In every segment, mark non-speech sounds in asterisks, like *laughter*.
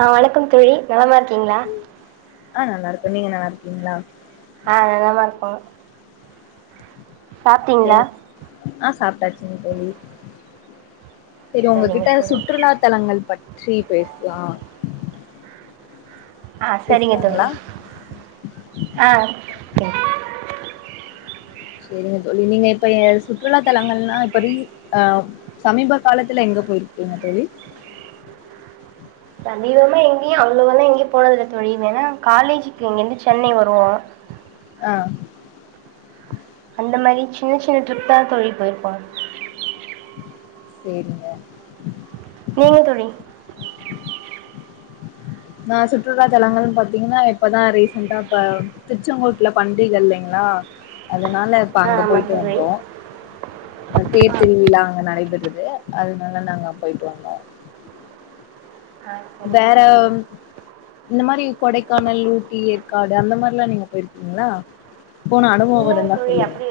ஆ வணக்கம் தோழி நலமா இருக்கீங்ளா ஆ நல்லா இருக்கே நீங்க நல்லா இருக்கீங்ளா ஆ நலமா இருக்கோ ஆ சாப்ட்டாச்சிங்க தோழி சேரி சரிங்க உங்ககிட்ட தோழி சுற்றுலா தலங்கள் பற்றி பேச்லா ஆ சரிங்க பேசலாங்களா தோழி அ சேரிங்க தோழி நீங்க இப்ப எ சுற்றுலா தலங்கள்னா இப்போ ரீ அ சமீப காலத்துல எங்க பொயிருக்கீங்க தோழி சமீபமா எங்கேயு அவ்ளவாலா எங்கேயு போறதில்ல தோழி ஏன்னா காலேஜிக்கு இங்க இருந்து சென்னை வருவோ அ அந்த மாரி சின்ன சின்ன ட்ரிப் தா தோழி பொய்ருப்போ சேரிங்க நீங்க தோழி நா சுற்றுலா தலங்கள் பாத்தீங்னா இப்பதா ரீசென்டா இப்ப திருச்செங்கோட்ல பண்டிக இல்லைங்ளா அதனால இப்ப ஆ அங்க ஆமாம் பொய்ட்டு தோழி வந்தோ அ தேர் திருவிழா அங்க நடைபெறுது அதனால நாங்க பொய்ட்டு வந்தோ ஆ ஆ சரிங்க வேற தோழி இந்த மாரி கொடைக்கானல் ஊட்டி ஏற்காடு அந்த மாரில்லா நீங்க பொய்ருக்கீங்ளா போன அனுபவோ இல்லைங்க தோழி அப்டி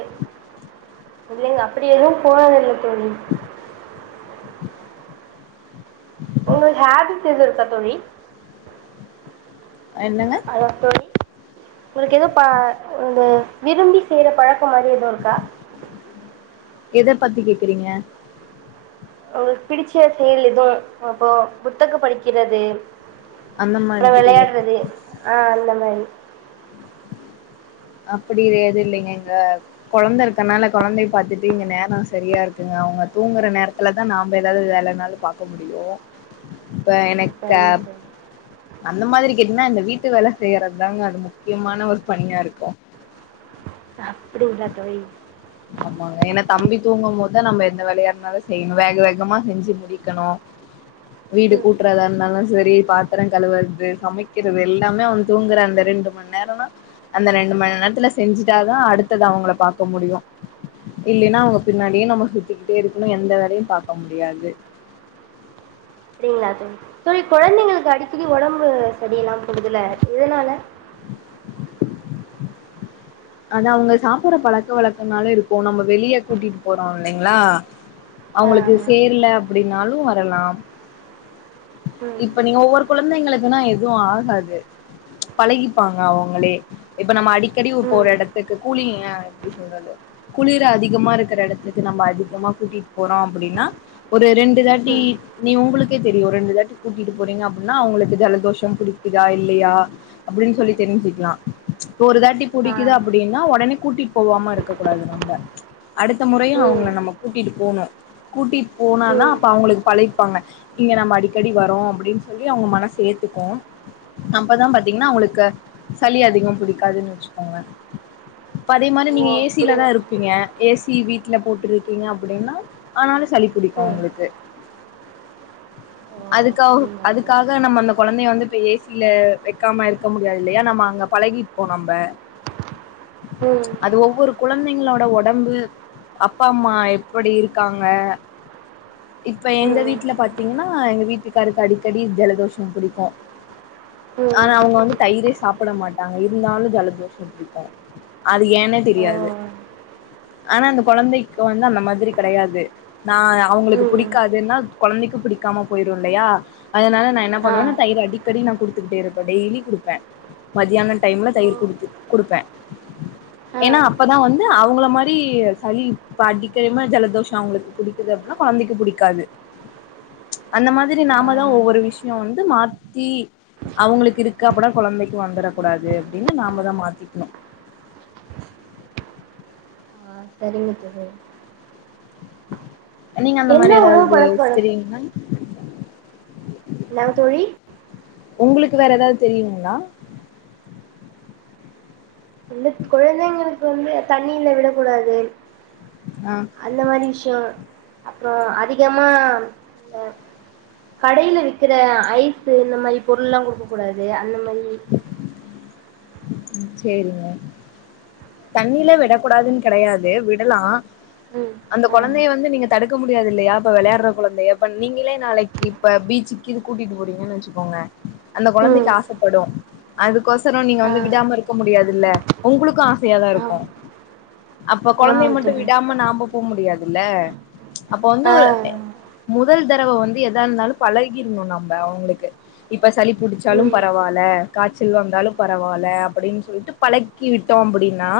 இல்லைங்க அப்டி எதுவு போனதில்ல தோழி உங்க ஹாபிஸ் எது இருக்கா தோழி என்னங்க ஹலோ தோழி உங்களுக்கு எது ப இந்த விரும்பி செய்ற பழக்கோ மாரி எது இருக்கா எத பத்தி கேக்றீங்க உங்ளுக்கு பிடிச்ச செயல் எது இப்போ புத்தகோ படிக்கிறது அந்த அப்றோ மாதிரியா வெளையாடுறது ஆ அந்த மாரி அப்டி இது எது இல்லைங்க இங்க கொழந்த இருக்கனால கொழந்தைய பாத்துட்டு இங்க நேரோ சரியா இருக்குங்க அவங்க தூங்குற நேரத் திலதா நாம ஏதாது வேல இருந்தாலு பாக்க முடியு இப்ப ம் எனக்க சரிங்க தோழி அந்த மாரி கேட்டீங்னா இந்த வீட்டு வேல செய்றதுதாங்க அது முக்கியமான ஒரு பணியா இருக்கு அப்டிங்ளா தோழி ஆமாங்க ஏனா தம்பி தூங்கும் போதுதா நம்ம எந்த வேலயா இருந்தாலு செய்யணு வேக வேகமா செஞ்சி முடிக்கணு வீடு ம் கூட்றதா இருந்தாலு சரி பாத்ரோ கழுவறது சமைக்கிறது எல்லாமே அவே தூங்கற அந்த ரெண்டு மண் நேரந்தா அந்த ரெண்டு மணி நேரத்தில செஞ்சிட்டா தா அடுத்தது அவங்கள பாக்க முடியு இல்லேனா அவங்க பின்னாடியே நம்ம சுத்திக்கிட்டே இருக்கணு எந்த வேலயு பாக்க முடியாது அப்டிங்ளா தோழி தோழி கொழந்தைங்களுக்கு அடிக்கடி ஒடம்பு சரியில்லாம போகுதுல எதனால அது அவங்க சாப்பிட்ற பழக்க வழக்கோனால இருக்கு நம்ப வெளிய கூட்டிட்டு போறோ இல்லைங்ளா ஆ அவங்களுக்கு ஆமாம் சேரல அப்டினாலு வரலாம் ம் இப்ப நீங்க ஒவ்வொரு கொழந்தைங்களுக்னா எதுவு ஆகாது பழகிப்பாங்க அவங்ளே இப்ப நம்ம அடிக்கடி உ போற ம் எடத்துக்கு கூலிங்க எப்டி சொல்றது குளிரு அதிகமா இருக்கற எடத்துக்கு நம்ப அதிகமா கூட்டிட்டு போறோ அப்டின்னா ஒரு ரெண்டு தாட்டி ம் நீ உங்களுக்கே தெரியு ரெண்டு தாட்டி கூட்டிட்டு போறீங்க அப்டினா அவங்களுக்கு ஜலதோஷோ புடிக்குதா இல்லயா அப்டினு சொல்லி தெரிஞ்சிக்லா இப்ப ஒரு தாட்டி ஆ புடிக்குது அப்டினா ஒடனே கூட்டிட் போவாம இருக்க கூடாது நம்ம அடுத்த முறையு ம் அவங்கள நம்ம கூட்டிட்டு போனு கூட்டிட் போனாதா ம் அப்ப அவங்களுக் பழகிப்பாங்க இங்க நம்ம அடிக்கடி வரோ அப்டின் சொல்லி அவங்க மனசு ஏத்துக்கு அப்பதா பாத்தீங்னா அவங்களுக்கு சளி அதிகம் பிடிக்காதுன் வச்சிக்கொங்க இப்ப அதே மாரி ஓ நீங்க ஏசில அப்படிங்க தா இருப் பீங்க ஏசி வீட்ல போட்ருக்கீங்க அப்டினா அதனால சளி புடிக்கு ம் அவங்களுக்கு ஓ அதுக்கா அப்படிங்களா தோழி அதுக்காக நம்ப அந்த கொழந்தைய வந்து இப்ப ஏசில வைக்காம இருக்க முடியாது இல்லயா நம்ம அங்க பழகிட் ஓ நம்ப ம் அது ஒவ்வொரு கொழந்தைங்களோட ஒடம்பு அப்பா அம்மா எப்படி இருக்காங்க இப்ப எங்க ம் வீட்ல பாத்திங் என்னா எங்க வீட்டுக்காருக்கு அடிக்கடி ஜலதோஷம் புடிக்கோ ம் ஆனா அவுங்க வந்து தயிரே சாப் சாப்பட மாட்டாங்க இருந்தாலு ஜலதோஷம் புடிக்கோ அது ஏன்னே ஓ தெரியாது ஆனா அந்த கொழந்தைக்கு வந்து அந்த மாதிரி கெடையாது நா அவுங்களுக்கு ம் புடிக்காதுனா கொழந்தைக்கு புடிக் நிக்காம போயிருவ இல்லையா அதனால நா என்ன ஆ பண்ணுவனா தயிர் அடிக்கடி நா குடுத்துக்கிட்டே இருப்பே டெய்லி குடுப்ப மதியான டைம்ல ஓ தயிர் குடுத்து குடுப்ப ஆ ஏனா ஆ அப்பதா வந்து அவுங்கள மாரி சளிப்ப அடிக்கிறமா ஜலதோஷ அவுங்களுக்கு புடிக் குது அப்பனா கொழந்தைக்கு புடிக்காது அந்த மாதிரி நாமதா ஒவ்வொரு ஆ விஷியோ வந்து மாத்தி அவுங்களுக்கு இருக்கா அப்டினா கொழந்தைக்கு வந்துற கூடாது அப்டின்னு நாமதா மாத்திக்கணு செரிங்க தோழி நீங்க அந்த மாதிரி என்ன உணவு ஏதாது பழக்க வழக் ஹிஸ்டிரிங் மேம் என்னாங் தோழி உங்களுக்கு வேற ஏதாது தெரியுங்ளா இந்த கொழந்தைங்களுக்கு வந்து தண்ணில விடக்கூடாது அ அந்த மாறி விஷ்யோ அப்றோ அதிகமா இந்த கடையில விக்கிற ஐஸ்சு இந்த மாறி பொருள்லா குடுக்கக் கூடாது அந்த மாறி ம் சேரிங்க தண்ணில விடக் கூடாதுன்னு கெடையாது விடலா ம் அந்த ஆ கொழந்தைய வந்து நீங்க தடுக்க முடியாது இல்லையா அப்ப விளையாட்ற கொழந்தைய இப்ப நீங்களே நாளைக் கி இப்ப பீச்சுக்கு கீது கூட்டிட்டு போறீங்கன்னு வச்சுக்கோங்க அந்த கொழந்தைக்கு ம் ஆசப்படும் அதுக்கோசரோ நீங்க ஆ வந்து விடாம இருக்க முடியாதுல்ல உங்களுக்கு ஆசையாதா ஆம் இருக்கும் அப்ப கொழந்தைய ஆமாங்க மட்டும் தோழி விடாம நம்ப போ முடியாதுல்ல அப்ப வந்து ஆ முதல் தரவ வந்து எதா இருந்தாலு பழகிற்ணு நம்ப அவுங்களுக்கு இப்ப சளி புடிச்சாலு ம் பரவால்ல காச்சல் வந்தாலு பரவா ல்ல அப்டின்னு சொல்லிட்டு பழகிவிட்டோ அப்படின்னா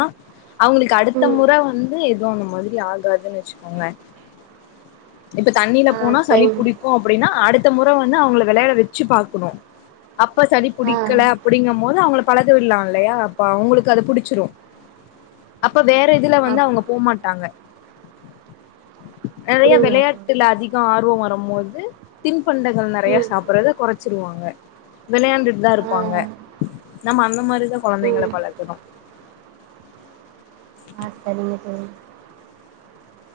அவுங்களுக்கு அடுத்த ம் முறை வந்து எதுவு அந்த மாதிரி ஆகாதுன்னு வச்சுக்கோங்களே இப்ப தண்ணில ஆ போனா சளி சரிங்க புடிக் கும் அப்படின்னா அடுத்த முறை வந்து அவுங்கள விளையாட வச்சி பாக்கணு அப்ப சளி ஆ புடிக்கல அப்படிங்க போது அவுங்கள பழக விட்லா இல்லையா அப்ப அவுங்களுக்கு அது புடிச்சிடும் அப்ப வேற இதுல வந்து அப் அவுங்க போமாட்டாங்க நெறைய அப்படிங்களா தோழி விளையாட்டுல அதிகோ ஆர்வோ வரம்போது தின்பண்டங்கள் நெறைய ம் சாப்பட்றத குறைச்சிருவாங்க விளையாண்டுட்டு தா ஆ இருப்பாங்க நம்ப அந்த மாறிதா கொழந்தைங்கள ம் பழக்கணு ஆ சரிங்க தோழி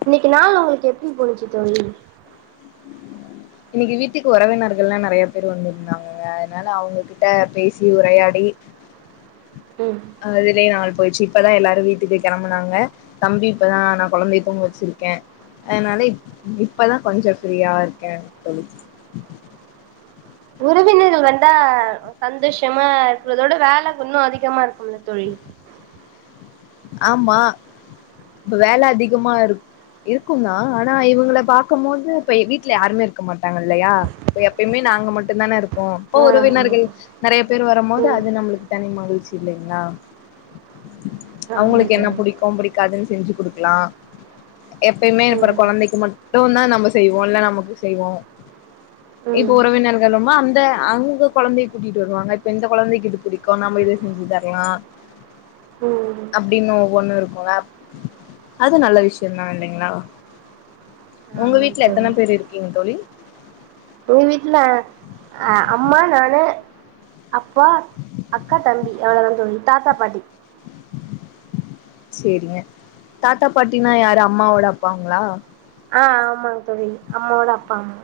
இன்னக்கி நாள் உங்களுக்கு எப்படி போனச்சி தோழி இன்னக்கி வீட்டிக்கு உறவினர்கள் எல்லா நெறைய பேர் வந்திருந்தாங்க அதனால அவுங்க கிட்ட பேசி உரையாடி ம் அதுலயே நாள் போயிட்ச்சி இப்பதா எல்லாரும் வீட்டுக்கு கெளம்புனாங்க தம்பி இப்பதா நா கொழந்தைய தூங்க வெச்சிருக்கே அதனால இப்பதா கொஞ்சோ ஃப்ரீயா இருக்கே தோழி உறவினர்கள் வந்தா சந்தோஷமா இருக்கறதோட வேல இன்னும் அதிகமா இருக்குமில்ல தோழி ஆமா இப்ப வேல அதிகமா இருக் இருக்குதா ஆனா இவங்கள பாக்கம் போது இப்ப வீட்ல யாருமே இருக்க மாட்டாங்க இல்லயா இப்ப எப்பயுமே நாங்க மட்டுந்தானே இருப்போ இப்ப ஆ உறவினர்கள் நெறய பேரு வரும்போது அது நம்மளுக்கு தனி மகிழ்ச்சி இல்லைங்ளா ஆமா தோழி ம் ஆமா அவுங்களுக்கு என்ன தோழி புடிக்கும் புடிக்காதுன்னு செஞ்சு குடுக்கலா எப்பயுமே அப்புறோ ம் கொழந்தைக்கு மட்டுந்தா நம்ம செய்வோ இல்ல நமக்கு செய்வோ இப்ப ம் உறவினர்களுமா அந்த அங்க கொழந்தய கூட்டிட்டு வருவாங்க இப்ப இந்த கொழந்தக்கு இது புடிக் கும் நம்ம இத செஞ்சு தர்லா உம் அப்டின்னு ஒவ்வொன்னு இருக்குல்ல அது நல்ல விஷ்யந்தா இல்லைங்ளா உங்க ஆமா வீட்ல தோழி எத்தன பேர் இருக்கீங்க தோழி எங் வீட்ல அ அம்மா நானு அப்பா அக்கா தம்பி அவ்ளோதா தோழி தாத்தா பாட்டி சேரிங்க தாத்தா பாட்டினா யாரு அம்மாவோட அப்பாங்ளா ஆ ஆமா தோழி அம்மாவோட அப்பா அம்மா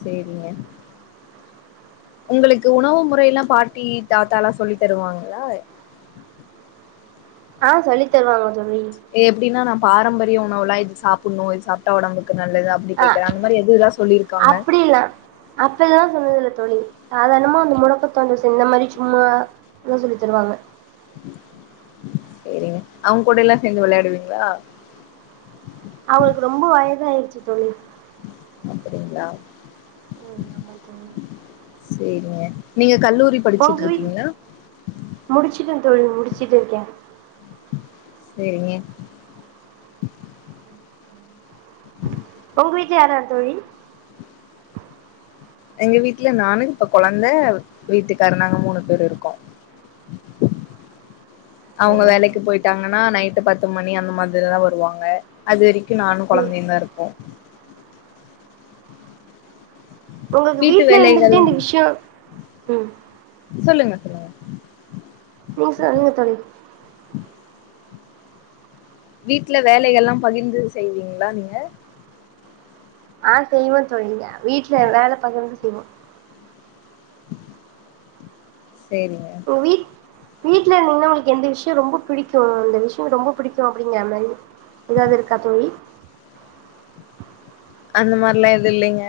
சேரிங்க உங்களுக்கு உணவு முறைலா பாட்டி தாத்தலா சொல்லி தருவாங்களா ஆ சொல்லி தருவாங்க தோழி எப்டினா நா பாரம்பரிய உணவுலா இது சாப்புட்ணு இது சாப்ட்டா உடம்புக்கு நல்லது அப் அப்டி ஆ கேக்குறே அந்த மாரி எதுலா சொல்லிருக்காங்க அப்பிலா சொன்னது இல்ல தோழி சாதாரணமா அந்த முடக்கத்தான் இந்த மாரி சும்மா இப்டிதா சொல்லி தருவாங்க சேரிங்க அவுங்கூட எலா சேந்து வெளாடுவீங்களா அவுங்ளுக்கு ரொம்ப வயதாயிருச்சு தோழி அப்டிங்ளா ம் ஆமா தோழி சேரிங்க நீங்க கல்லூரி பொங்குவி படிச்சுட்ருக்கீங்களா முடிச்சுட்டே தோழி முடிச்சுட்டு இருக்கே சேரிங்க ஒங் வீட்ல யார் யார் தோழி எங்க வீட்ல நானு இப்ப கொழந்த வீட்டுக்காரு நாங்க மூணு பேரு இருக்கோ அவுங்க சரிங்க வேலைக்கு தோழி போயிட்டாங்கன்னா நைட்டு பத்து மணி அந்த மாதிரிதா வருவாங்க அது வரைக் கு நானு ம் கொழந்தயு தா இருப்போ உங்கக்கு வீட்டு வீட்ல வேலைகள் இருந்துகிட்டே இந்த விஷ்யோ ம் சொல்லுங்க சொல்லுங்க நீங் சொல்லுங்க தோழி வீட்ல வேலைகள்லா பகிர்ந்து செய்வீங்களா நீங்க ஆ செய்வோ தோழி ய வீட்ல வேல பகிர்ந்து செய்வோ சேரிங்க போ வீ வீட்ல இருந்தீங்கன்னா உங்ளுக்கு எந்த விஷ்யோ ரொம்ப புடிக்கு இந்த விஷ்யோ ரொம்ப புடிக்கு அப்டிங்கிற மாரி ஏதாது இருக்கா தோழி அந்த மாரிலா எது இல்லைங்க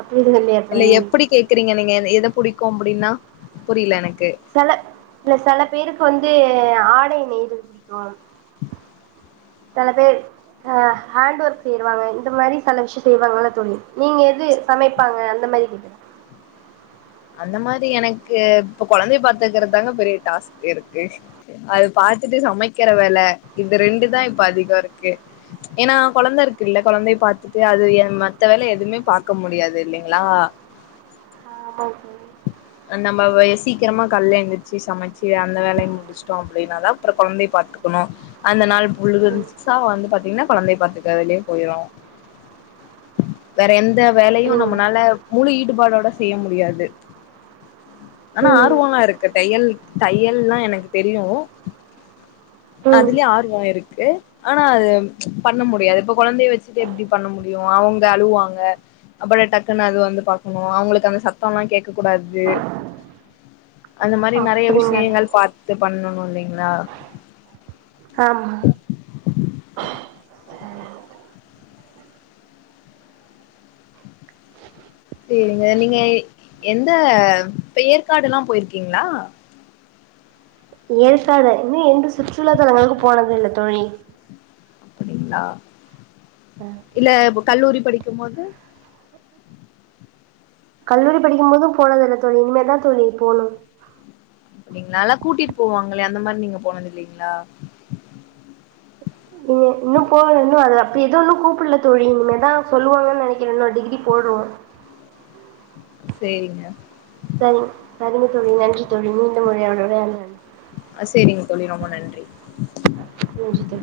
அப்டி இது நல்லயே இல்ல எப்டி கேக்குறீங்க நீங்க எ எத புடிக்கு அப்டின்னா புரில எனக்கு செல இல்ல செல பேருக்கு வந்து ஆடை நெய்தல் ப்டிக்கு செல பேரு ஹே ஹேண்ட் ஒர்க் சேர்வாங்க இந்த மாரி செல விஷ்யோ செய்வாங்கள்ள தோழி நீங்க எது சமைப்பாங்க அந்த மாரி கேக்குறே அந்த மாதி எனக்கு இப்ப கொழந்தைய பாத்துக்கிற தாங்க பெரிய டாஸ்க் இருக்கு அது பாத்துட்டு சமைக்கிற வேல இது ரெண்டுதா இப்ப அதிகோ இருக்கு ஏனா கொழந்த இருக்கு இல்ல கொழந்தைய பாத்துட்டு அது எ மத்த வேல எதுமே பாக்க முடியாது இல்லைங்ளா ஆமாம் தோழி அ நம்ம வ சீக்கிரமா கால்ல எந்திரிச்சி சமச்சு அந்த வேலைய முடிச் ச்ட்டோ அப்டின்னாதா அப்றோ கொழந்தையை பாத்துக்கணு அந்த நாள் புழுதுன்சா வந்து பாத்தீங்ன்னா கொழந்தைய பாத்துக்குறதுலயே போயிரு வேற எந்த வேலையு தோழி நம்மளால முழு ஈடுபாடோட செய்ய முடியாது ம் அப்டிங்களா ஆனா ம் ஆர்வோல்லா இருக்கு தையல் தையல்லா எனக்கு தெரியு ம் அதுலையு ஆர்வோ இருக்கு ஆனா அது பண்ண முடியாது இப்ப கொழந்தைய வச்சிட்டு எப்டி பண்ண முடியு அவுங்க அழுவாங்க அப்படே டக்குனு அது வந்து பாக்கனு அவங்களுக்கு அந்த சத்தலா கேக்க கூடாத் து அந்த மாரி நெறைய அப்டிங்களா விஷியங்கள் பாத்து பண்ணணு இல்லைங்ளா ஆமா செரிங்க நீங்க எந்த பெயர்காடு எல்லா போய்ருக்கீங்ளா பெயற்காடு ஏ என்று சுற்றுலா தலங்களுக்கு போனதே இல்ல தோழி அப்டிங்ளா ம் இல்ல கல்லூரி படிக்கு போது கல்லூரி படிக்கு போது போனது இல்ல தோழி இனிமே தா தோழி போனு அப்டிங்ளா நால்லா கூட்டிட் போவாங்களே அந்த மாரி நீங்க போனது இல்லைங்ளா இனிமே இன்னு போட இன்னு அது அப்ப எது ஒன்னு கூப்புட்ல தோழி இனிமே தா சொல்லு வாங்கன் நெனைக்கிற இன்னொரு டிகிரி போட்றோ சேரிங்க செரி சரிங்க தோழி நன்றி தோழி மீண்டு *unintelligible* அ சேரிங்க தோழி ரொம்ப நன்றி சேரி தோழி